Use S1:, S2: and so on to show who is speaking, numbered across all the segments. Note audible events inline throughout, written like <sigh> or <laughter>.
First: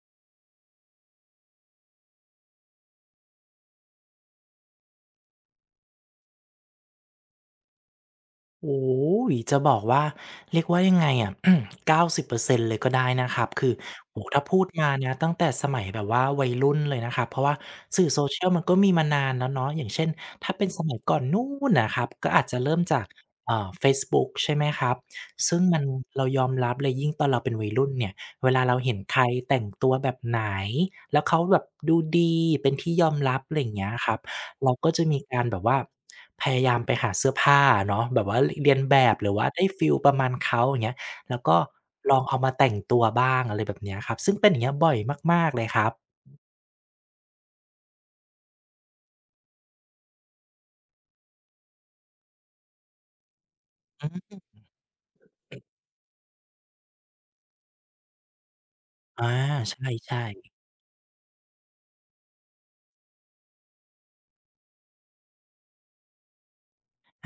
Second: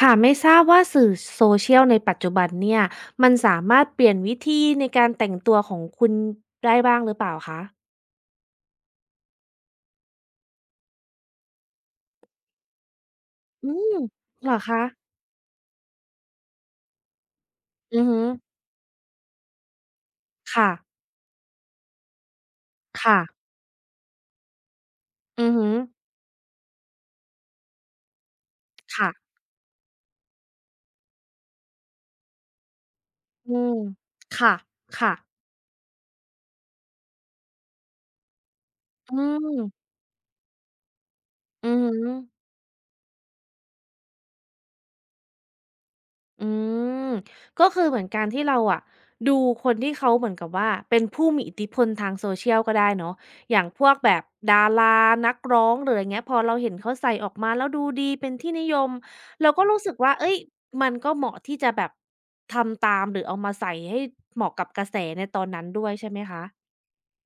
S1: ค่ะไม่ทราบว่าสื่อโซเชียลในปัจจุบันเนี่ยมันสามารถเปลี่ยนวิธีในการแต่งตัวของคุณได้บ้างหรือเปล่าคะ
S2: โอ้โฮจะบอกว่าเรียกว่ายังไงอะ <clears throat> 90%เปอร์เซ็นต์เลยก็ได้นะครับคื
S1: อื
S2: อ
S1: ม
S2: โอ้โถ้า
S1: เหรอ
S2: พูด
S1: คะ
S2: มานะตั้งแต่สมัยแบบว่าวัยรุ่นเลยนะครับเพราะว่า
S1: อื
S2: สื่
S1: อ
S2: อ
S1: ฮึ
S2: โซเชียลมันก็มีมานานแล้วเนาะอย่างเช่นถ้าเป็น
S1: ค่ะ
S2: สมัยก่อนนู่นนะครับก็อาจจะเริ่มจาก
S1: ค่ะ
S2: เฟซบุ๊กใช่ไหมครับ
S1: อือ
S2: ซึ่ง
S1: ฮึ
S2: มันเรายอมรับเลยยิ่งตอนเราเป็นวัยรุ่นเนี่ยเวลาเราเห็น
S1: ค่ะ
S2: ใครแต่งตัวแบบไหนแล้วเขาแบบดูดีเป็นที่ยอมรับอะ
S1: อื
S2: ไรอย่าง
S1: ม
S2: เงี้ยครับ
S1: ค่ะ
S2: เราก็จะ
S1: ค่ะ
S2: มีการแบบว่าพยายามไปหาเสื้อผ้าเนาะแบบว่าเลียนแบบ
S1: อื
S2: หรือว่าได้ฟี
S1: ม
S2: ลประมาณเขาอย่างเงี้ยแล้วก็
S1: อือหือ
S2: ลองเอามาแต่งตัวบ้างอะไรแบบเนี้ยครับซึ่งเป็นอย่างเงี้ยบ่อยมากๆเลยครับ
S1: อืมก็คือเหมือนการที่เราอะดูคนที่เขาเหมือนกับว่าเป็นผู้มีอิทธิพลทางโซเชียลก็ได้เนาะอย่างพวกแบบ
S2: อือ
S1: ดารานักร้องหรืออะไรเงี้ยพอเราเห็นเขาใส่ออกมาแล้วดูดีเป็นที่นิยม
S2: อา
S1: เราก็
S2: ใ
S1: รู้สึกว่า
S2: ช่
S1: เฮ้ย
S2: ๆ
S1: มันก็เหมาะที่จะแบบทำตามหรือเอามาใส่ให้เหมาะกับกระแสในตอนนั้นด้วยใช่ไหมคะ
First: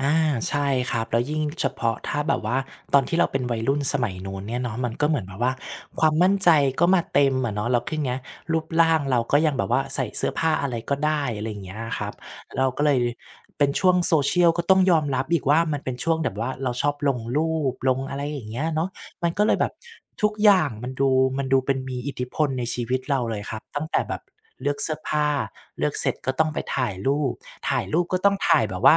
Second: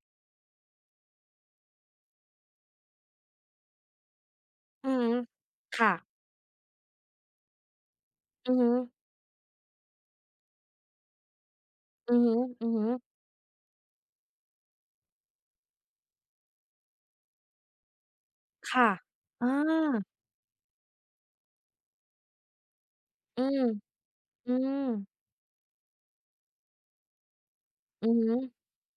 S2: อาใช่ครับแล้วยิ่งเฉพาะถ้าแบบว่าตอนที่เราเป็นวัยรุ่นสมัยนู้นเนี่ยเนาะมั
S1: อื
S2: น
S1: อ
S2: ก็
S1: ฮึ
S2: เหมือนแบบว่า
S1: ค่ะ
S2: ความมั่นใจก็มาเต็มอะเนาะแล้วทีเนี้ย
S1: อือ
S2: รูป
S1: ฮึ
S2: ร่างเราก็ยังแบบว่าใส่เสื้อผ้าอะไรก็ได้อะไรอย่างเงี้ยครับ
S1: อือฮึ
S2: เรา
S1: อือ
S2: ก็
S1: ฮึ
S2: เลยเป็นช่วง social ก็ต้องยอมรับอีกว่ามันเป็นช่วงแบบว่าเราชอบลงรูปลงอะไรอย่างเงี้ย
S1: ค่ะ
S2: เนาะ มันก็
S1: อา
S2: เลยแบบทุกอย่างมันดูมันดูเป็นมีอิทธิพลในชีวิตเราเลย
S1: อื
S2: ครั
S1: ม
S2: บตั้งแต่แบบ
S1: อื
S2: เลือก
S1: ม
S2: เสื้อผ้าเลือกเสร็จก็ต้องไปถ่ายรูปถ่ายรูป
S1: อือ
S2: ก็ต้
S1: ฮึ
S2: องถ่ายแบบว่า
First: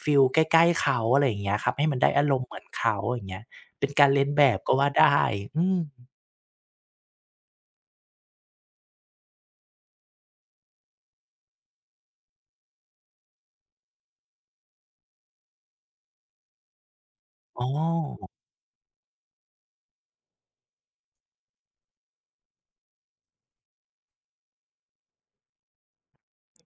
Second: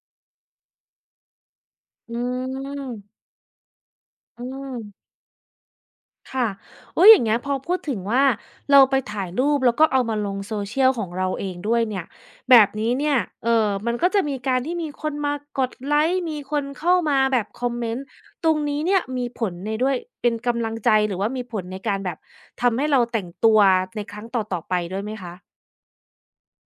S2: ฟีลใกล้ๆเขาอะไรอย่างเงี้ยครับให้มันได้
S1: อื
S2: อารมณ์เหมือนเขาอ
S1: ม
S2: ย่างเงี้ยเป็นการเลียนแบ
S1: อื
S2: บก็ว่าได้
S1: ม
S2: อืม
S1: ค่ะโอ้ยอย่างเงี้ยพอพูดถึงว่าเราไปถ่ายรูปแล้วก็เอามาลง social ของเราเองด้วยเนี่ยแบบนี้เนี่ยเออมันก็จะมีการที่มีคนมากดไลค์มีคนเข้ามาแบบ
S2: อ๋
S1: คอมเมนต์
S2: อ
S1: ตรงนี้เนี่ยมีผลในด้วยเป็นกำลังใจหรือว่ามีผลในการแบบทำให้เราแต่งตัวในครั้งต่อๆไปด้วยไหมคะ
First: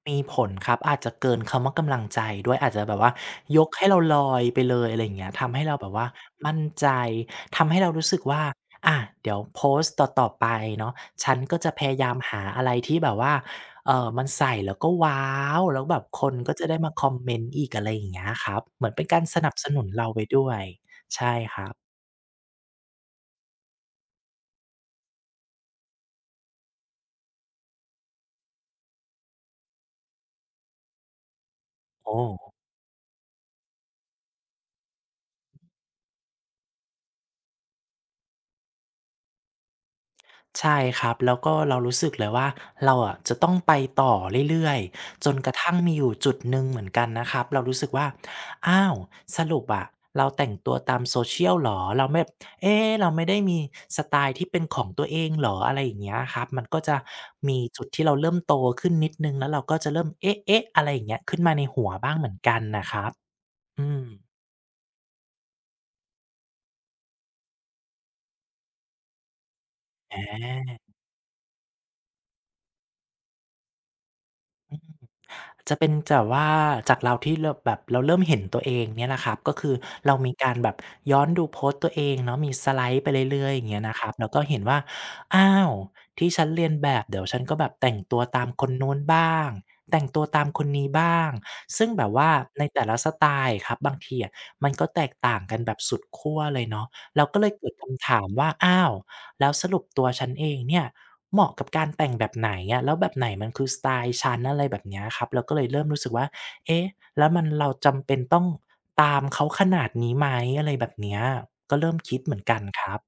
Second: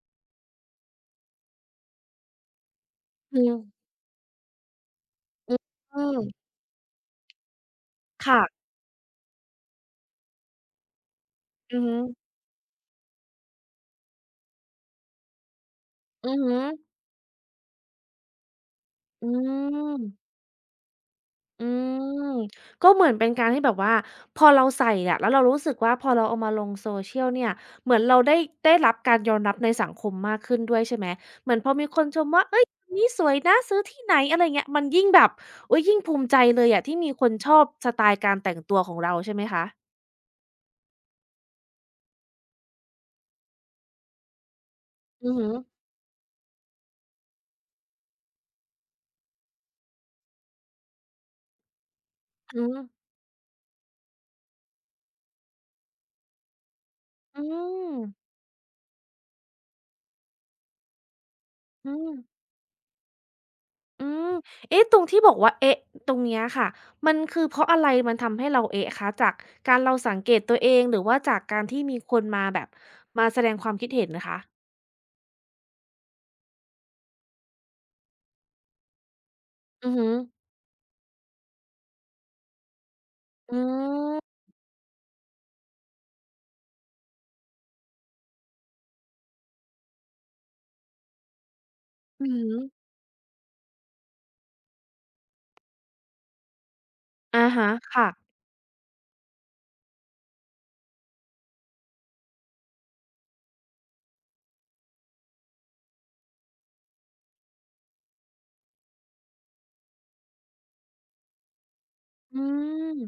S2: มีผลครับอาจจะเกินคำว่ากำลังใจด้วยอาจจะแบบว่า
S1: อืม
S2: ยกให้เราลอยไปเลยอะไรอย่างเงี้ย
S1: อื
S2: ทำ
S1: ม
S2: ให้เราแบบ
S1: อื
S2: ว่า
S1: ม
S2: มั่นใจทำให้เรารู้สึกว่า
S1: ค่ะ
S2: อาเดี๋ยวโพสต์ต่อๆไปเนาะฉันก็จะ
S1: อื
S2: พ
S1: อฮึ
S2: ยายามหาอะไรที่แบบว่ามันใส่แล้วก็ว้าวแล้วแบบค
S1: อื
S2: น
S1: อ
S2: ก็
S1: ฮึ
S2: จะได้มาคอมเมนต์อีกอะไรอย่างเงี้ยครับเหมือนเป็นการ
S1: อื
S2: สนับสนุนเราไป
S1: ม
S2: ด้วยใช่ค
S1: อื
S2: รับ
S1: มก็เหมือนเป็นการที่แบบว่าพอเราใส่อะแล้วเรารู้สึกว่าพอเราเอามาลง social เนี่ยเหมือนเราได้ได้รับการยอมรับในสังคมมากขึ้นด้วยใช่ไหมเหมือนพอมีคนช
S2: โอ้
S1: มว่าเฮ้ยคนนี้สวยนะซื้อที่ไหนอะไรเงี้ยมันยิ่งแบบอุ๊ยยิ่งภูมิใจเลยอะที่มีคนชอบสไตล์การแต่งตัวของเราใช่ไหมคะ
S2: ใช่ครับแล้วก็เรารู้สึกเลยว่าเราอะจะต้องไปต่อเรื่อยๆจ
S1: อือ
S2: น
S1: ฮึ
S2: กระทั่งมีอยู่จุดหนึ่งเหมือนกันนะครับเรารู้สึกว่าอ้าวสรุปอะเราแต่งตัวตาม Social เหรอเราไม่
S1: อืม
S2: เอ๊ะเราไม่ได้มีสไตล์ที่เป็นของตัวเองเหรออะไรอย่างเงี้ยครับมันก็จะ
S1: อื
S2: มีจุด
S1: ม
S2: ที่เราเริ่มโตขึ้นนิดหนึ่งแล้วเราก็จะเริ่มเอ๊ะๆอะไรอย่างเงี้ยขึ้นมาในหั
S1: อื
S2: ว
S1: ม
S2: บ้างเหมือนกันน่ะครับอื
S1: อืม
S2: ม
S1: เอ๊ะตรงที่บอกว่าเอ๊ะตรงเนี้ยค่ะมันคือเพราะอะไรมันทำให้เราเอ๊ะคะจากการเรา
S2: อ
S1: สังเกตตัวเอ
S2: า
S1: งหรือว่าจากการที่มีคนมาแบบมาแสดงความคิดเห็นนะคะ
S2: จะเป็นแบบว่าจากเราที่เราแบบเราเริ่มเห็นตัวเองเนี่ยแหละครับก็คือ
S1: อือฮึ
S2: เรามีการแบบย้อนดูโพสต์ตัวเองเนาะมีสไลด์ไปเรื่อยๆอ
S1: อื
S2: ย่างเงี้ยนะครับแล้ว
S1: ม
S2: ก็เห็นว่าอ้าวที่ฉันเรียนแบบเดี๋ยวฉันก็แบบแต่งตัวตามคนนู้นบ้างแต่งตัวตามคนนี้บ้างซึ่งแบบ
S1: อื
S2: ว่า
S1: อฮึ
S2: ในแต่ละสไตล์ครับบางทีอะมันก็แตกต่างกันแบบสุดขั้วเลยเนาะเราก็เล
S1: อะ
S2: ยเกิ
S1: ฮะ
S2: ดคำ
S1: ค่ะ
S2: ถามว่าอ้าวแล้วสรุปตัวฉันเองเนี่ย เหมาะกับการแต่งแบบไหนอะแล้วแบบไหนมันคือสไตล์ฉันอะไรแบบเนี้ยครับเราก็เลยเริ่มรู้สึกว่าเอ๊ะแล้วมันเราจำเป็นต้องตามเขาขนาดนี้ไหมอะไรแบบเนี้ยก็เริ่มคิดเหมื
S1: อื
S2: อนกันค
S1: ม
S2: รับ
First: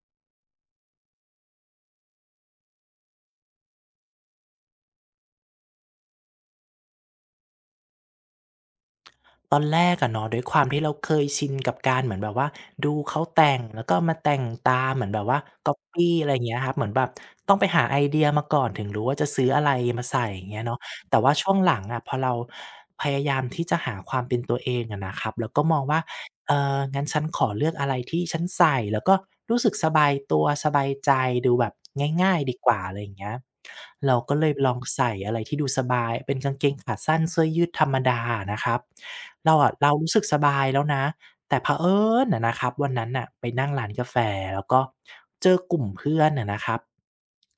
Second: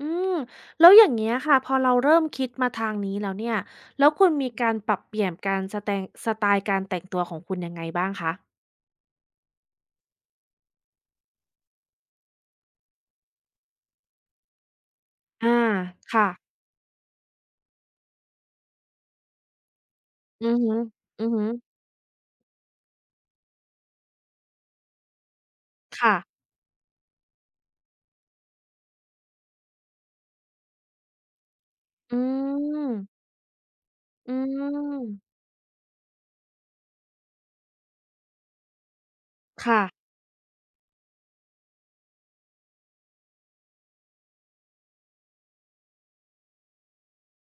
S1: อืมแล้วอย่างเงี้ยค่ะพอเราเริ่มคิดมาทางนี้แล้วเนี่ยแล้วคุณมีการปรับเปลี่ยนการสแตงสไตล์การแต่งตัวของคุณยังไงบ้างคะ
S2: ตอนแรกอะเนาะด้วยความที่เราเคยชินกับการเหมือนแบบว่าดูเขาแต่งแล้วก็มาแต่งตามเหมือนแบบว่า
S1: อา
S2: ก๊อบปี้อะ
S1: ค่ะ
S2: ไรอย่างเงี้ยครับเหมือนแบบต้องไปหาไอเดียมาก่อนถึงรู้ว่าจะซื้ออะไรมาใส่อ
S1: อื
S2: ย่าง
S1: อ
S2: เงี้ย
S1: ฮึ
S2: เนาะแต่
S1: อือ
S2: ว่า
S1: ฮึ
S2: ช่วงหลังอะพอเราพยายามที่จะหาความเป็นตัวเองอะนะครับแล้วก็มองว่า
S1: ค่ะ
S2: เอองั้นฉันขอเลือกอะไรที่ฉันใส่แล้วก็รู้สึกสบายตัวสบายใจดูแบบ
S1: อื
S2: ง่ายๆดีกว่า
S1: ม
S2: อะไรอย่างเงี้ยเรา
S1: อื
S2: ก็เลยลองใส่อะ
S1: ม
S2: ไรที่ดูสบายเป็นกางเกงขาสั้นเสื้อยืดธรรมดาอะนะครับเราอะเรา
S1: ค่ะ
S2: รู้สึกสบายแล้วนะแต่เผอิญอะนะครับวันนั้นน่ะไปนั่งร้านกาแฟแล้วก็เจอกลุ่มเพื่อนอะนะครับ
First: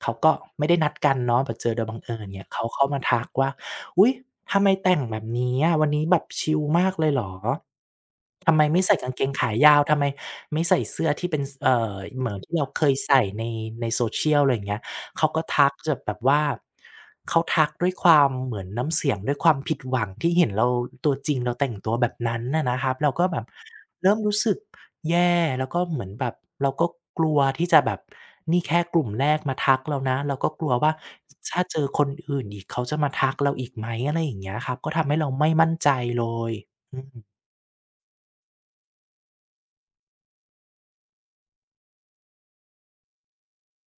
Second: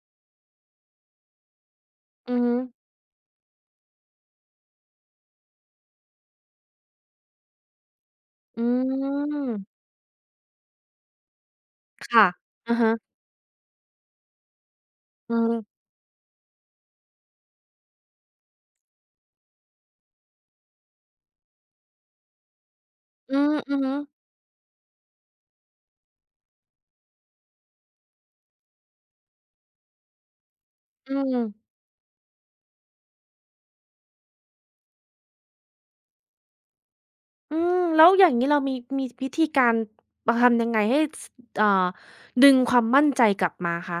S2: เขาก็ไม่ได้นัดกันเนาะแต่เจอโดยบังเอิญ
S1: อือ
S2: เนี่ย
S1: ฮึ
S2: เขาเข้ามาทักว่า อุ๊ยทำไมแต่งแบบนี้อะวันนี้แบบชิลมากเลยเหรอ ทำ
S1: อื
S2: ไมไม่ใส่กางเกงขายา
S1: ม
S2: วทำไมไม่ใส่เสื้อที่เป็นสเห
S1: ค่ะ
S2: มือนที่เรา
S1: อะ
S2: เค
S1: ฮะ
S2: ยใส่ในsocial" อะไรอย่างเงี้ยเขา
S1: อื
S2: ก็ทัก
S1: ม
S2: จะแบบว่าเขาทักด้วยความเหมือนน้ำเสียงด้วยความผิดหวังที่เห็นเราตัวจริงเราแต่งตัวแบบนั้นน่ะนะครับเราก็
S1: อื
S2: แบบ
S1: มอือฮึ
S2: เริ่มรู้สึก แย่แล้วก็เหมือนแบบเราก็กลัวที่จะแบบนี่แค่กลุ่มแรกมาทักเรานะเราก็กลัวว่า
S1: อื
S2: ถ้า
S1: ม
S2: เจอคนอื่นอีกเขาจะมาทักเราอีกไหมอะไรอย่างเงี้ยครับก็ทำให้เราไม่มั่นใจเลยอืม
S1: อืมแล้วอย่างงี้เรามีมีวิธีการเทำยังไงให้สเอ่อดึงความมั่นใจกลับมาคะ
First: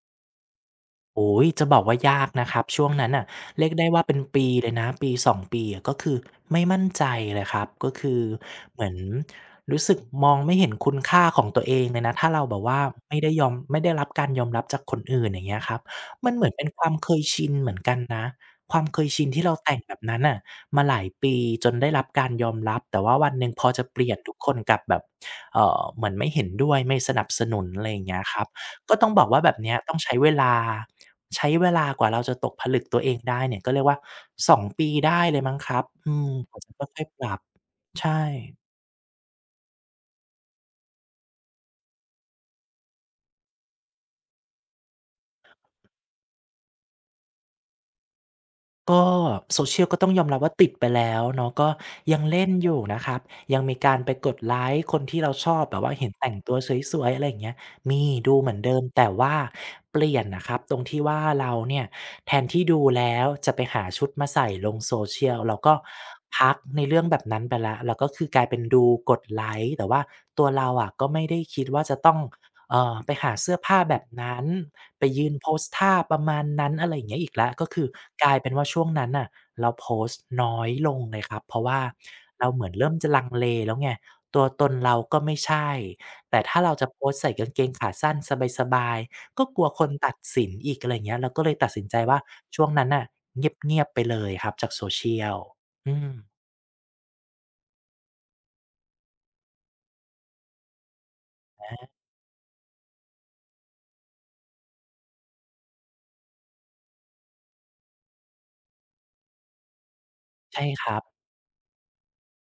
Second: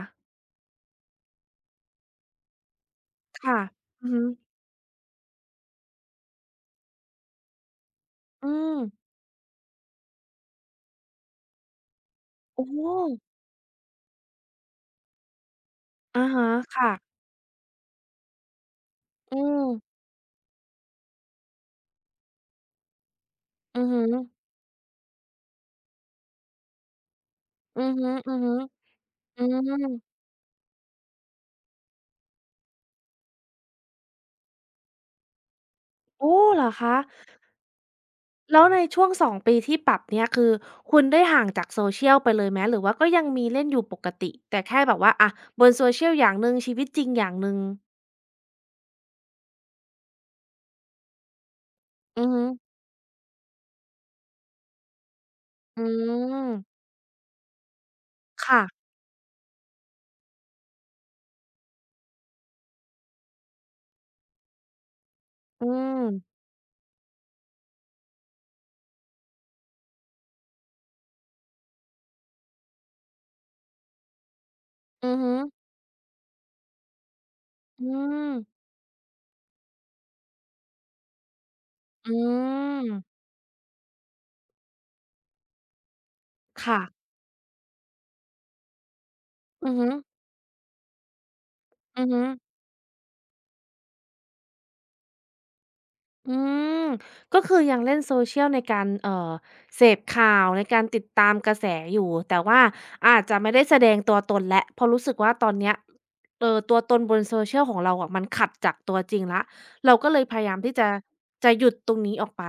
S2: โอ้ยจะบอกว่ายากนะครับช่วงนั้นน่ะ
S1: ค่ะ
S2: เรียกได้ว่า
S1: อือ
S2: เป็น
S1: ฮึ
S2: ปีเลยนะปีสอ2ปีอะก็คือไม่มั่นใจเลยครับก็คือ
S1: อืม
S2: เหมือนรู้สึกมองไม่เห็นคุณค่าของตัวเองเลยนะถ้าเราแบบ
S1: โอ้โฮ
S2: ว่าไม่ได้รับการยอมรับจากคนอื่นอย่างเงี้ยครับ
S1: อะ
S2: มันเหมื
S1: ฮะ
S2: อนเป็นควา
S1: ค่ะ
S2: มเคยชินเหมือนกันนะความเคยชิน
S1: อื
S2: ที่เรา
S1: ม
S2: แต่งแบบนั้นน่ะมาหลายปีจนได้รับการยอมรับแต่ว่าวันหนึ่งพอ
S1: อื
S2: จะ
S1: อ
S2: เป
S1: ฮึ
S2: ลี่ยนทุกคนกลับแบบเหมือนไม่เห็นด้วยไม่สนับสนุน
S1: อื
S2: อะไร
S1: อ
S2: อย่าง
S1: ฮึ
S2: เงี้ยครับ
S1: ๆ
S2: ก็ต้องบอกว่า
S1: อื
S2: แบบเนี้ย
S1: ม
S2: ต้องใช้เวลาใช้เวลากว่าเราจะตกผลึกตัวเองได้เนี่ยก็เรียกว่า2ปีได้เลยมั้งครับอืม
S1: โอ้
S2: กว่า
S1: เหรอ
S2: จะ
S1: คะ
S2: ค่อยๆปรับใช่
S1: แล้วในช่วง2ปีที่ปรับเนี่ยคือคุณได้ห่างจาก Social ไปเลยไหมหรือว่าก็ยังมีเล่นอยู่ปกติแต่แค่แบบว่าอะบน Social อย่างหนึ่งชีวิตจริงอย่างหนึ่ง
S2: ก็ Social ก็ต้องยอมรับว่าติดไปแล้วเนาะก็ยัง
S1: อือฮึ
S2: เล่นอยู่นะครับยังมีการไปกดไลก์คนที่เราชอบแบ
S1: อื
S2: บว่าเห็นแต่งตัว
S1: ม
S2: สวยๆอะไรอย่างเงี้ยมีดูเหมือน
S1: ค่ะ
S2: เดิมแต่ว่าเปลี่ยนน่ะครับตรงที่ว่าเราเนี่ยแทนที่ดูแล้วจะไปหาชุดมาใส่ลง Social เรา
S1: อื
S2: ก็
S1: ม
S2: พักในเรื่องแบบนั้นไปแล้วเราก็คือกลายเป็นดูกดไลก์แต่ว่าตัวเราอะก็ไม่ได้คิดว่าจะต้อง ไปหาเสื้อผ้าแบบนั้นไป
S1: อือ
S2: ยื
S1: ฮึ
S2: นโพสท่าประมาณนั้นอะไรอย่างเงี้ยอีกแล้วก็คื
S1: อื
S2: อกลา
S1: ม
S2: ยเป็นว่าช่วงนั้นน่ะเราโพสต์น้อยลงเลยครับเพราะว่า
S1: อื
S2: เราเหมือนเริ่มจะ
S1: ม
S2: ลังเลแล้วไงตัวตนเราก็ไม่ใช่แต่ถ้าเรา
S1: ค่ะ
S2: จะโพสต์ใส่กางเกงขาสั้นสบายๆก็กลัว
S1: อือ
S2: ค
S1: ฮึ
S2: นตัดสินอีกอะไรอย่างเงี้ยเราก็เลยตัดสินใจ
S1: อือ
S2: ว่า
S1: ฮึ
S2: ช่วงนั้นน่ะเงียบๆไปเลยครับจาก social อื
S1: อื
S2: ม
S1: มก็คือยังเล่นโซเชียลในการเสพข่าวในการติดตามกระแสอยู่แต่ว่าอาจจะไม่ได้แสดงตัวตนแล้วเพราะรู้สึกว่าตอนเนี้ยตัวตนบนโซเชีย l ของเราอะมันขัดจากตัวจริงแล้วเราก็เลยพยายาม
S2: ใช่
S1: ที่
S2: ค
S1: จะ
S2: รับ
S1: จะหยุดตรงนี้ออกไป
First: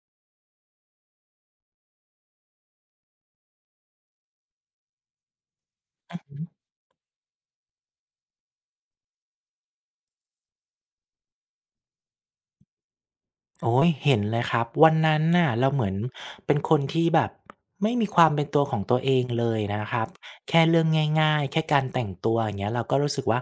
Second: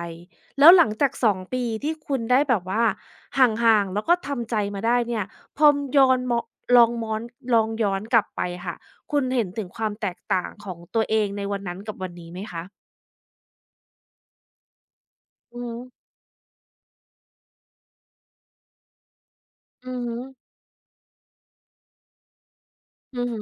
S1: แล้วหลังจาก2ปีที่คุณได้แบบว่าห่างๆแล้วก็ทำใจมาได้เนี่ยพอย้อนม
S2: อือ
S1: ลองม้อนลองย้อนกลับไปค่ะคุณเห็นถึงความแตกต่างของตัวเองในวันนั้นกับวันนี้ไหมคะ
S2: โอ้ยเห็นเลยครับวันนั้นน่ะ
S1: อือ
S2: เรา
S1: ฮึ
S2: เหมือนเป็นคนที่แบบไม่มีความเป็นตัวของตัวเองเลยนะ
S1: อื
S2: ค
S1: อ
S2: รับ
S1: ฮึ
S2: แค่เรื่องง่ายๆแค่การแต่งตัวอย่างเงี้ยเราก็รู้
S1: อื
S2: สึก
S1: อฮึ
S2: ว่า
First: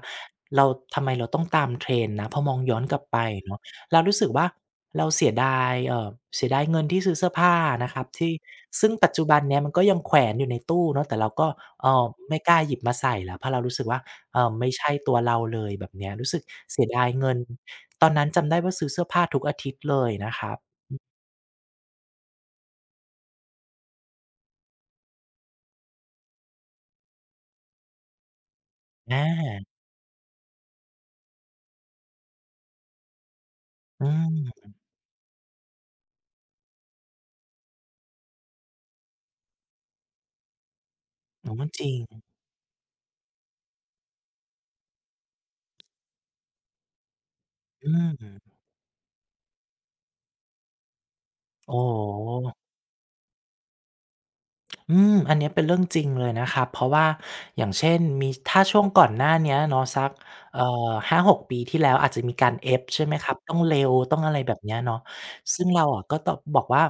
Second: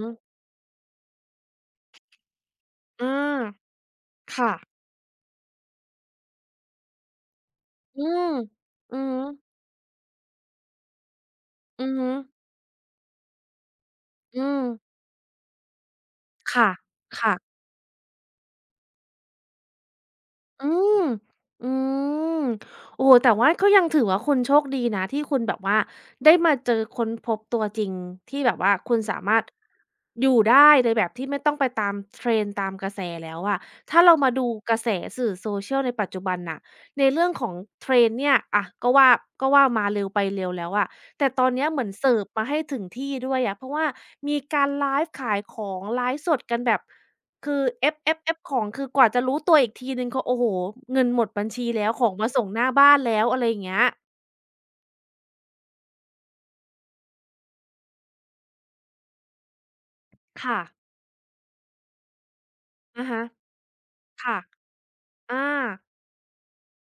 S2: เราทำไมเราต้องตาม Trendนะพอมองย้อนกลับ
S1: อา
S2: ไปเนาะเรารู้สึกว่า
S1: ค่ะ
S2: เราเสียดายเสียดายเงินที่ซื้อเสื้อผ้านะค
S1: อื
S2: รับ
S1: ม
S2: ที่ซึ่ง
S1: อือ
S2: ปัจ
S1: ฮึ
S2: จุบันเนี้ยมันก็ยังแขวนอยู่ในตู้เนาะแต่เราก็เอ
S1: อือ
S2: อ
S1: ฮึ
S2: ไม่กล้าหยิบมาใส่แล้วเพราะเรารู้สึกว่าเอ
S1: อื
S2: อ
S1: ม
S2: ไม่ใช่ตัวเราเลยแบบเนี้ยรู้สึก
S1: ค่ะ
S2: เสียดายเงิ
S1: ค่ะ
S2: น ตอนนั้นจำได้ว่าซื้อเสื้อผ้าทุกอาทิตย์เลยนะครับ
S1: อืม อืมโอ้โฮแต่ว่าก็ยังถือว่าคุณโชคดีนะที่คุณแบบว่าได้มาเจอค้นพบตัวจริงที่แบบว่าคุณสามารถ
S2: อา
S1: อยู่ได้ในแบบที่ไม่ต้องไปตาม trend ตามกระแสแล้วอะถ้า
S2: อื
S1: เรามาดู
S2: ม
S1: กระแสสื่อ Social ในปัจจุบันน่ะในเรื่องของ trend เนี่ยอะก็ว่าก็ว่ามาเร็วไปเร็วแล้วอะแต่ตอ
S2: อ๋
S1: น
S2: อ
S1: เนี้ยเห
S2: จ
S1: มือ
S2: ริ
S1: น
S2: ง
S1: เสิร์ฟมาให้ถึงที่ด้วยอะเพราะว่ามีการไลฟ์ขายของไลฟ์สดกันแบบ คือเอ
S2: อื
S1: ฟเอฟเอฟข
S2: ม
S1: องคือกว่าจะรู้ตัวอีกทีหนึ่งก็โอ้โฮเงินหมดบัญชี
S2: โอ้
S1: แล้วของมาส่งห
S2: โฮ
S1: น้าบ้านแล้วอะไรอย่างเงี้ย
S2: อืมอันเนี้ยเป็นเรื่องจริงเลยนะครับเพราะว่าอย่างเช่นมีถ้าช่วงก่อนหน้าเนี้ยเนาะสัก
S1: ค่ะ
S2: เอ่5ปีที่แล้วอาจจะมีการ Ebb ใช่
S1: อะ
S2: ไหม
S1: ฮะ
S2: ครับต้องเร็วต้องอะ
S1: ค่ะ
S2: ไรแบบเนี้ยเนาะ
S1: อา
S2: ซึ่งเราอะก็ต้องบอกว่า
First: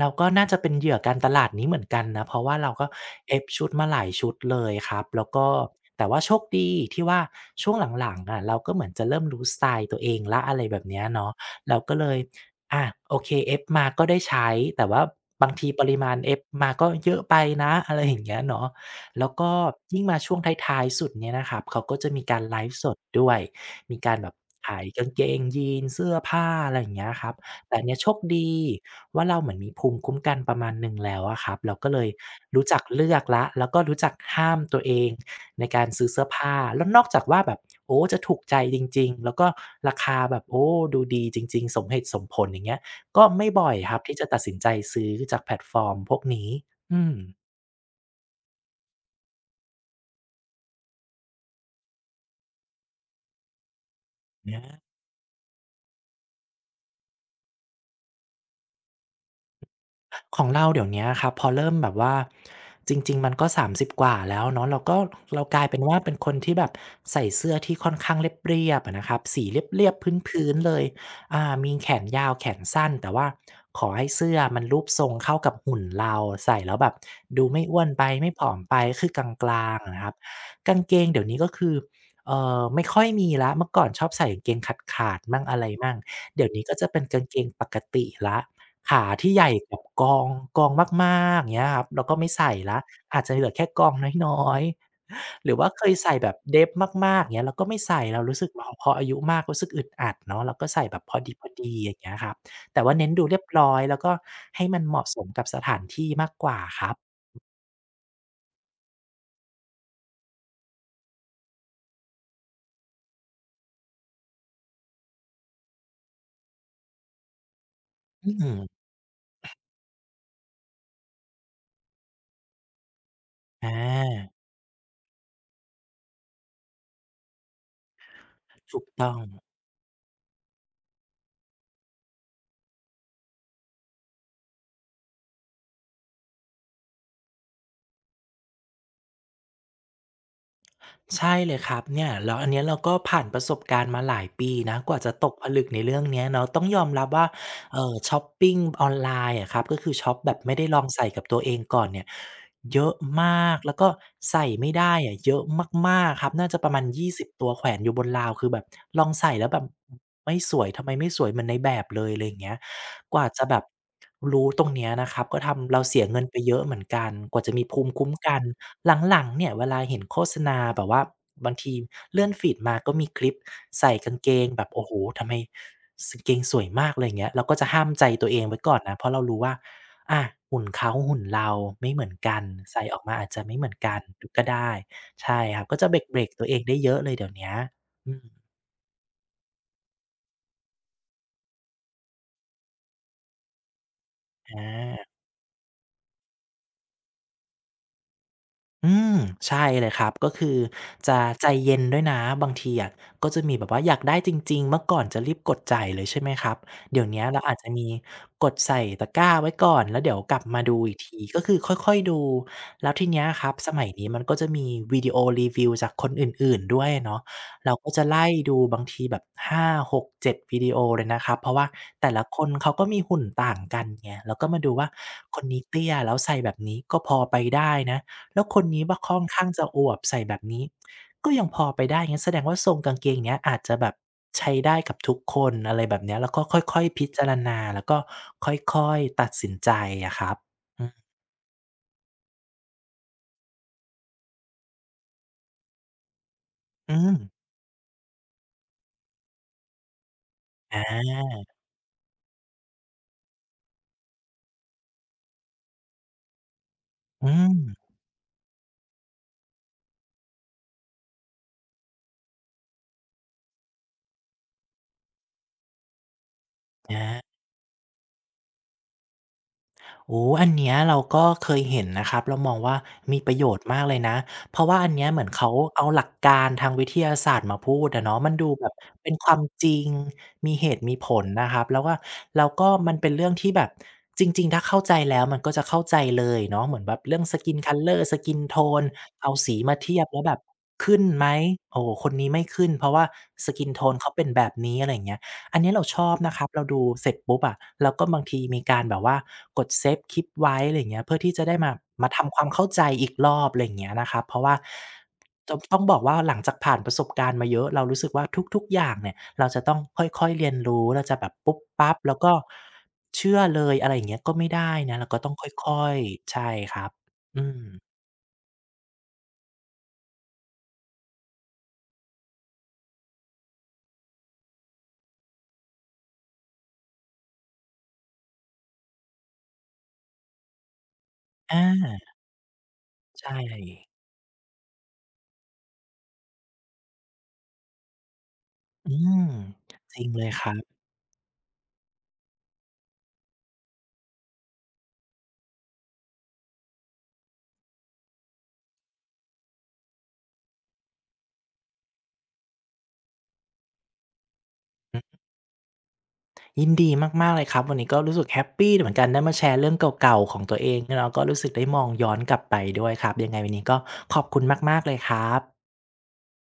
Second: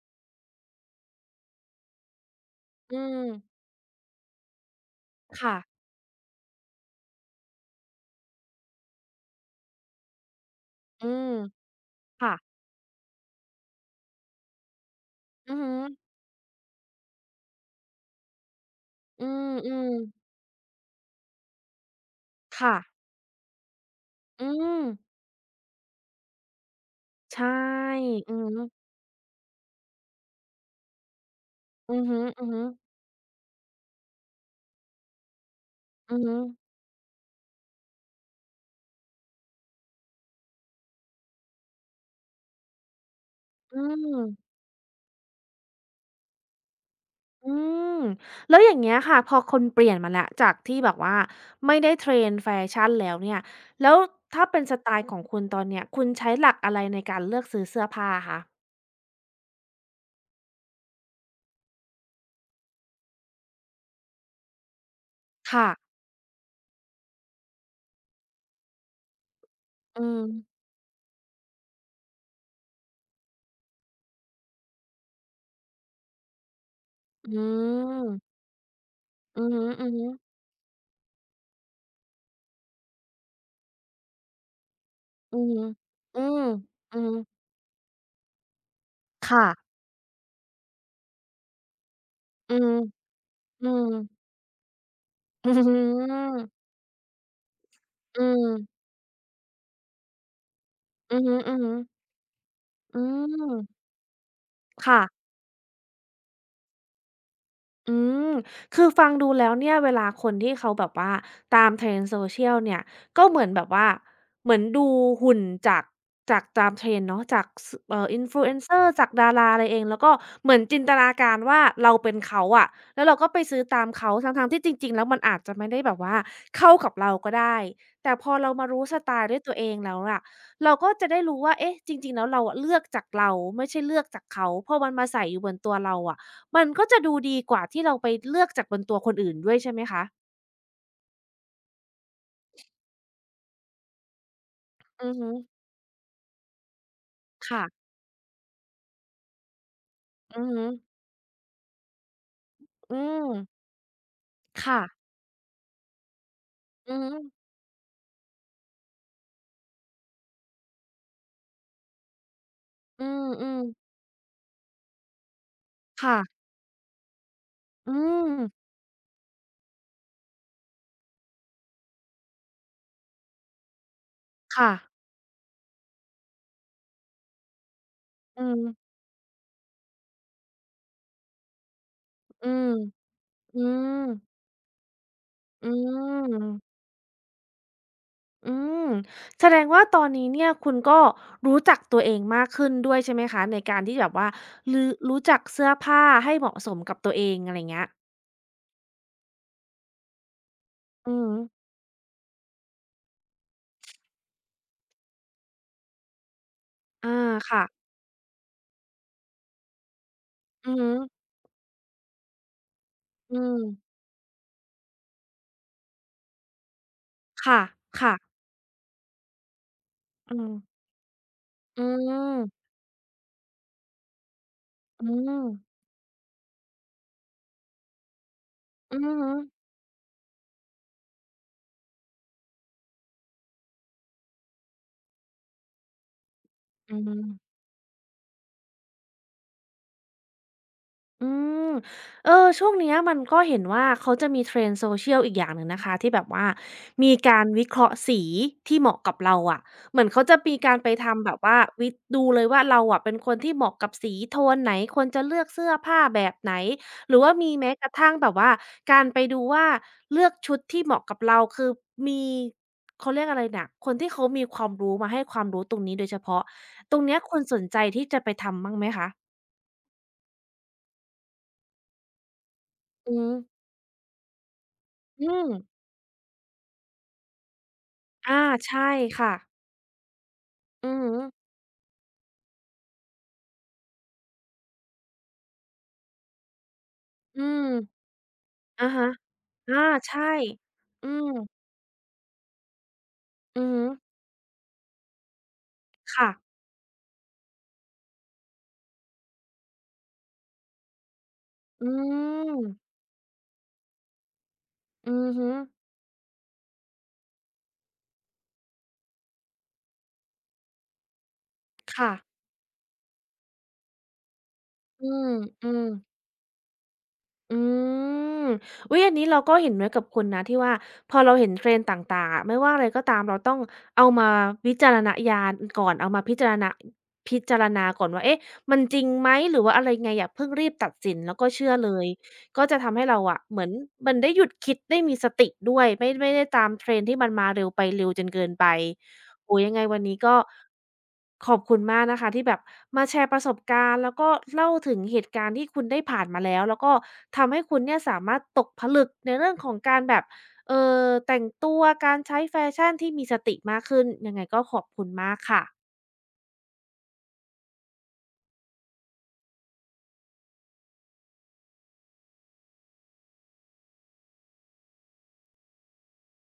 S2: เราก็น่าจะเป็นเหยื่อการตลาดนี้เหมือนกันนะเพราะว่าเราก็
S1: อืม
S2: Ebb ชุดมาหลายชุดเลยครับแล้วก็
S1: ค่ะ
S2: แต่ว่าโชคดีที่ว่าช่วงหลังๆอะเราก็เหมือนจะเริ่มรู้สไตล์ตัวเองแล้วอะไรแบบเนี้ย
S1: อื
S2: เนาะ
S1: ม
S2: เราก็เลย
S1: ค่ะ
S2: อาโอเคเอฟมาก็ได้ใช้แต่ว่าบาง
S1: อือ
S2: ที
S1: ฮึ
S2: ปริมาณเอฟมาก็เยอะไปนะอะไรอย่างเงี้ยเนาะ
S1: อื
S2: แล้วก็
S1: ม
S2: ยิ่งมา
S1: ๆ
S2: ช่วงท้ายๆสุดเนี่ยนะครับเขาก็จะมีการไล
S1: ค่ะ
S2: ฟ์สดด้วยมีการแบบ
S1: อื
S2: ขา
S1: ม
S2: ยกางเกงยีนส์เสื้อผ้าอะไรอย่างเงี้ยครับ
S1: ใช่
S2: แต่อันเนี้ยโชค
S1: อือ
S2: ดี
S1: ฮึ
S2: ว่าเราเหมือนมีภูมิคุ้มกันประมาณหนึ่งแล้วอะครับเราก็เล
S1: อือ
S2: ย
S1: ฮึๆอือฮึ
S2: รู้จักเลือกแล้วแล้วก็รู้จักห้ามตัวเอง ในการซื้อเสื้อผ้าแล้วนอกจากว่าแบบโอ้จะถูกใจจริงๆแล้วก็ราคาแบบโอ้ดูดีจริงๆสมเหตุสมผลอย่างเงี้ยก็ไม่บ่อย
S1: อื
S2: ครับที่จะตัด
S1: ม
S2: สินใจซื้อจากแพลตฟอร์มพวกนี้อืม
S1: อืมแล้วอย่างเงี้ยค่ะพอคนเปลี่ยนมาแล้วจากที่แบบว่าไม่ได้เทรนแฟชั่นแล้วเนี่ยแล้วถ้าเป็นส
S2: อา
S1: ไตล์ของคุณตอนเนี้ยคุณใช้หลักอะไรในการเลือกซื้อเสื้อผ้าคะ
S2: ของเราเดี๋ยวเนี้ยครับพอเริ่มแบบว่าจริงๆมันก็สามสิบกว่าแล้วเนาะเราก็เรากลาย
S1: ค่ะ
S2: เป็นว่าเป็นคนที่แบบใส่เสื้อที่ค่อนข้างเรียบๆอะนะครับสีเรียบ
S1: อื
S2: ๆ
S1: ม
S2: พื้นๆเลยมีแขนยาวแขนสั้นแต่ว่าขอให้เสื้อมันรูปทรงเข้ากับหุ่นเราใส่แล้วแบบ
S1: อื
S2: ดูไม่อ้วนไปไม่
S1: ม
S2: ผอมไปคือกลา
S1: อือฮึ
S2: งๆ
S1: อือ
S2: อะนะ
S1: ฮึ
S2: ครับกางเกงเดี๋ยวนี้ก็คือไม่ค่อยมีแล้วเมื่อก่อนชอบใส่กางเกงขาดๆ
S1: อื
S2: มั่ง
S1: อ
S2: อะ
S1: ฮึ
S2: ไรมั่ง
S1: อืม
S2: เดี๋ยวนี้ก็จะ
S1: อื
S2: เป็น
S1: ม
S2: กางเกงปกติแล้ว ขาที่ให
S1: ค่ะ
S2: ญ่กับกองมากๆอย่างเงี้ยครับเราก็ไม่ใส่
S1: อืม
S2: แล้วอาจจะเหลือแค่
S1: อื
S2: ก
S1: ม
S2: องน้อยๆห
S1: อื
S2: รื
S1: อ
S2: อว่า
S1: ฮ
S2: เคยใส่แบบ
S1: ึ
S2: เดฟมากๆอย่างเงี้ยเราก็ไม่ใส่เรา
S1: อื
S2: รู้สึ
S1: ม
S2: กพออายุมากรู้สึกอึดอัดเนาะเราก็ใส่แบบพอ
S1: อือฮ
S2: ดีๆอย่า
S1: ึ
S2: งเงี้ยครับแต่ว่า
S1: อือ
S2: เน้นดูเรีย
S1: ฮึอื
S2: บ
S1: ม
S2: ร้อยแล้วก็ให้มันเห
S1: ค่ะ
S2: มาะสมกับสถานที่มากกว่าครับ
S1: อืมคือฟังดูแล้วเนี่ยเวลาคนที่เขาแบบว่าตาม trend social เนี่ยก็เหมือนแบบว่าเหมือนดูหุ่นจากจากตาม trend เนาะจากส
S2: อืม
S1: influencer จากดาราอะไรเองแล้วก็เหมือนจินตนาการว่าเราเป็นเขาอะแล้วเราก็ไปซื้อ
S2: อ
S1: ตามเขาทั้
S2: า
S1: งๆที่จริงๆแล้วมันอาจจะไม่ได้แบบว่าเข้ากับเราก็ได้แต่พอเรามา
S2: ถู
S1: รู้
S2: ก
S1: ส
S2: ต้
S1: ไต
S2: อง
S1: ล์ด้วยตัวเองแล้วอะเราก็จะได้รู้ว่าเอ๊ะจริงๆแล้วเราอะเลือกจากเราไม่ใช่เลือกจากเขาพอมันมาใส่อยู่บนตัวเราอะ มันก็จะดูดีกว่าที่เราไปเลือกจากบนตัวคนอื่นด้วยใช่ไหมคะ
S2: ใช่เลยครับเนี่ยแล้วอันเนี้ยเราก็ผ่านประสบการณ์มาหลายปีนะกว่า
S1: อื
S2: จะ
S1: อ
S2: ต
S1: ฮึ
S2: กผลึกในเรื่องเนี้ยเนาะต้องยอมรับว่าเอ
S1: ค่ะ
S2: อช็อปปิ้งออนไลน์อะครับก็คือช็อปแบบ
S1: อือ
S2: ไม่
S1: ฮึ
S2: ได้ลองใส่กับตัวเองก่อนเนี่ยเยอะ
S1: อื
S2: ม
S1: ม
S2: ากแล้วก็ใส่ไม่
S1: ค่ะ
S2: ได้อะเยอะมากๆครับน่าจะประมาณ
S1: อือฮึ
S2: 20ตัวแขวนอยู่บนราวคือแบบลองใส่แล้วแบบไม่สวยทำไมไม่สวยเหมือนในแบบเลยอะไรอย่างเงี้ย
S1: อื
S2: กว่าจะแบ
S1: ม
S2: บ
S1: ๆ
S2: รู้ตรงเนี้ยนะครับก็ทำเราเสีย
S1: ค่ะ
S2: เงินไปเยอะเหมือนกันกว่าจะมีภูมิ
S1: อื
S2: คุ้ม
S1: ม
S2: กัน หลังๆเนี่ยเวลาเห็นโฆษณาแบบว่าบางทีเลื่อนฟีดมาก็มีคลิปใส่กางเกงแบบ
S1: ค่ะ
S2: โอ้โฮทำไมสเกงสวยมากอะไรอย่างเงี้ยเราก็จะห้ามใจตัวเอ
S1: อื
S2: งไว้
S1: ม
S2: ก่อนนะเพราะเรารู้ว่าอาหุ่นเขาหุ่นเราไม่เหมือนกัน
S1: อืม
S2: ใส่ออกมาอาจจะไม่
S1: อื
S2: เหมือนกัน
S1: ม
S2: ดก็ได้ใช่ครับ
S1: อื
S2: ก็จะเบรกๆตัวเองได้
S1: ม
S2: เยอะเลยเดี๋ยวเนี้ยอืม
S1: อืมแสดงว่าตอนนี้เนี่ยคุณก็รู้จักตัวเองมากขึ้นด้วยใช่ไหมคะในการที่แบบว่า
S2: อ
S1: รือ
S2: า
S1: รู้จักเสื้อผ้าให้เหมาะสมกับตัวเองอะไรเงี้ย
S2: อืมใช่เลยครับก็คือ
S1: อื
S2: จะ
S1: อฮึ
S2: ใจเย็นด้วยนะบางทีอะก็จะมีแบบว่าอยากได้จริงๆเมื่อก่อนจะรีบกดจ่ายเลยใช่ไหมครับเดี๋ยว
S1: อา
S2: เนี้ยเราอาจ
S1: ค่ะ
S2: จะมีกดใส่ตะกร้าไว้ก่อนแล้วเดี๋ยวกลับมา
S1: อือ
S2: ดู
S1: ฮึ
S2: อีกทีก็คือค่อยๆดูแล้วทีเนี้ย
S1: อื
S2: ครับ
S1: ม
S2: สมัยนี้มันก็จะมีวิดีโอรีวิวจากคนอื่นๆด้วยเนาะ
S1: ค
S2: เราก็จะ
S1: ่ะๆ
S2: ไล่ดูบางทีแบบห้าหกเจ็
S1: อื
S2: ดวิดีโอ
S1: ม
S2: เลยนะครับเพราะว่า
S1: อื
S2: แต่ละคน
S1: ม
S2: เขาก็มีหุ่นต่างกันไงเราก็มาดูว่า
S1: อื
S2: คน
S1: ม
S2: นี้เตี้ยแล้วใส่แบบนี้ก็พอไปได้นะ แล้วคนนี้ว
S1: อื
S2: บา
S1: อ
S2: ค่อน
S1: ฮึ
S2: ข้างจะอวบใส่แบบนี้ก็ยังพอไปได้งั้นแสดงว่าทรงกางเกงเนี้ยอาจจะแบบใช้ได้กับทุกคนอะไรแบบเนี้ยแล้วก็ค่อย
S1: อื
S2: ๆ
S1: อ
S2: พิ
S1: ฮึ
S2: จารณาแล้วก็ค่อยๆตัดสินใจอะครับอือ
S1: อืมเออช่วงเนี้ยมันก็เห็นว่าเขาจะมี trend social อีกอย่างหนึ่งนะคะที่แบบว่า
S2: อื
S1: มี
S2: ม
S1: การวิเคราะห์สีที่เหมาะกับเราอะเหมือนเขาจะมีกา
S2: อ
S1: รไปทำแบบ
S2: า
S1: ว่าวิดูเลยว่าเราอะเป็นคนที่เหมาะกับสีโทนไหนควรจะเลือกเสื้อผ้าแบบไหนหรือ
S2: อื
S1: ว่ามี
S2: ม
S1: แม้กระทั่งแบบว่าการไปดูว่าเลือกชุดที่เหมาะกับเราคือมีเขาเรียกอะไรน่ะคนที่เขามีความรู้มาให้ความรู้ตรงนี้โดยเฉพาะตรงเนี้ย
S2: อา
S1: คุณสนใจที่จะไปทำบ้างไหมคะ
S2: โอ้อันเนี้ยเราก็เคยเห็นนะครับเรามองว่า
S1: อื
S2: มีป
S1: ม
S2: ระโยชน์มากเลยนะ เพราะว่าอันเนี้ยเหมื
S1: อื
S2: อน
S1: ม
S2: เขาเอาหลักการทางวิทยาศาสตร์มาพูดอะเนาะมัน
S1: อา
S2: ดูแบบ
S1: ใช่
S2: เป็นค
S1: ค่ะ
S2: วามจริง มีเหตุ
S1: อื
S2: มี
S1: อ
S2: ผ
S1: ฮึ
S2: ลนะครับ แล้วว่าแล้วก็มันเป็นเรื่องที่แบบจริงๆถ้าเข้าใจแล้วมันก็จะเข้าใจเลยเนาะเหมือนแบบเรื่อง s
S1: อื
S2: น
S1: ม
S2: คั c o ลอ r ์สกินโทน
S1: อะฮะ
S2: เอาสีมา
S1: อา
S2: เทียบแล้
S1: ใช่
S2: วแบบขึ้น
S1: อื
S2: ไหม
S1: ม
S2: โอ้คนนี้ไม่ขึ้นเพราะว่าส
S1: อื
S2: กิ
S1: อ
S2: นโท
S1: ฮึ
S2: นเขาเป็นแบบนี้อะไรอย่างเงี้ย อันนี้เราชอบ
S1: ค่ะ
S2: นะครับ เราดูเสร็จปุ๊บอะเราก็บางทีมีการแบบว่ากดเซฟคลิปไว้อะไรอย่างเงี้ยเพื่อที่จะได้มา
S1: อื
S2: มาทำความเข้าใจ
S1: ม
S2: อีกรอบอะไรอย่างเงี้ยนะครับเพราะว่า
S1: อือฮึ
S2: ตต้องบอกว่าหลังจากผ่านประสบการณ์มาเยอะเรารู้สึกว่าทุกๆอย่างเนี่ยเราจะต้องค่อยๆเรียนรู้เราจะแบบปุ๊บปั๊บ
S1: ค่ะ
S2: แล้วก็เชื่อเลยอะไรอย่างเงี้ยก็ไม่ได้นะ
S1: อื
S2: เราก็
S1: ม
S2: ต้อง
S1: อื
S2: ค่
S1: ม
S2: อยๆใช่ครับอื
S1: อื
S2: ม
S1: มอุ๊ยอันนี้เราก็เห็นด้วยกับคุณนะที่ว่าพอเราเห็น Trend ต่างๆอะไม่ว่าอะไรก็ตามเราต้องเอามาวิจารณญาณก่อนเอามาพิจารณาพิจารณาก่อนว่าเอ๊ะมันจริงไหมหรือว่าอะไรไงอย่าเพิ่งรีบตัดสินแล้วก็เชื่อเล
S2: อา
S1: ยก็จะทำให้เรา
S2: ใช่
S1: อะเหมือนมันได้หยุดคิดได้มีสติด้วยไม่ได้ตาม Trend ที่มันมาเร็วไปเร็วจนเกินไป
S2: อืม
S1: โอ้โฮยังไง
S2: จ
S1: วั
S2: ริ
S1: น
S2: ง
S1: นี้
S2: เลย
S1: ก็
S2: ครับ
S1: ขอบคุณมากนะคะที่แบบมาแชร์ประสบการณ์แล้วก็เล่าถึงเหตุการณ์ที่คุณได้ผ่านมาแล้วแล้วก็ทำให้คุณเนี่ยสามารถตกผลึกในเรื่องของการแบบแต่งตัวการใช้แฟชั่นที่มีสติมากขึ้นยังไงก็ขอบคุณมากค่ะ
S2: ยินดีมากๆเลยครับวันนี้ก็รู้สึกแฮปปีเหมือนกันได้มาแชร์เรื่องเก่าๆของตัวเองเนาะก็รู้สึกได้มองย้อนกลับไปด้วยครับยังไงวันนี้ก็ขอบคุณมากๆเลยครับ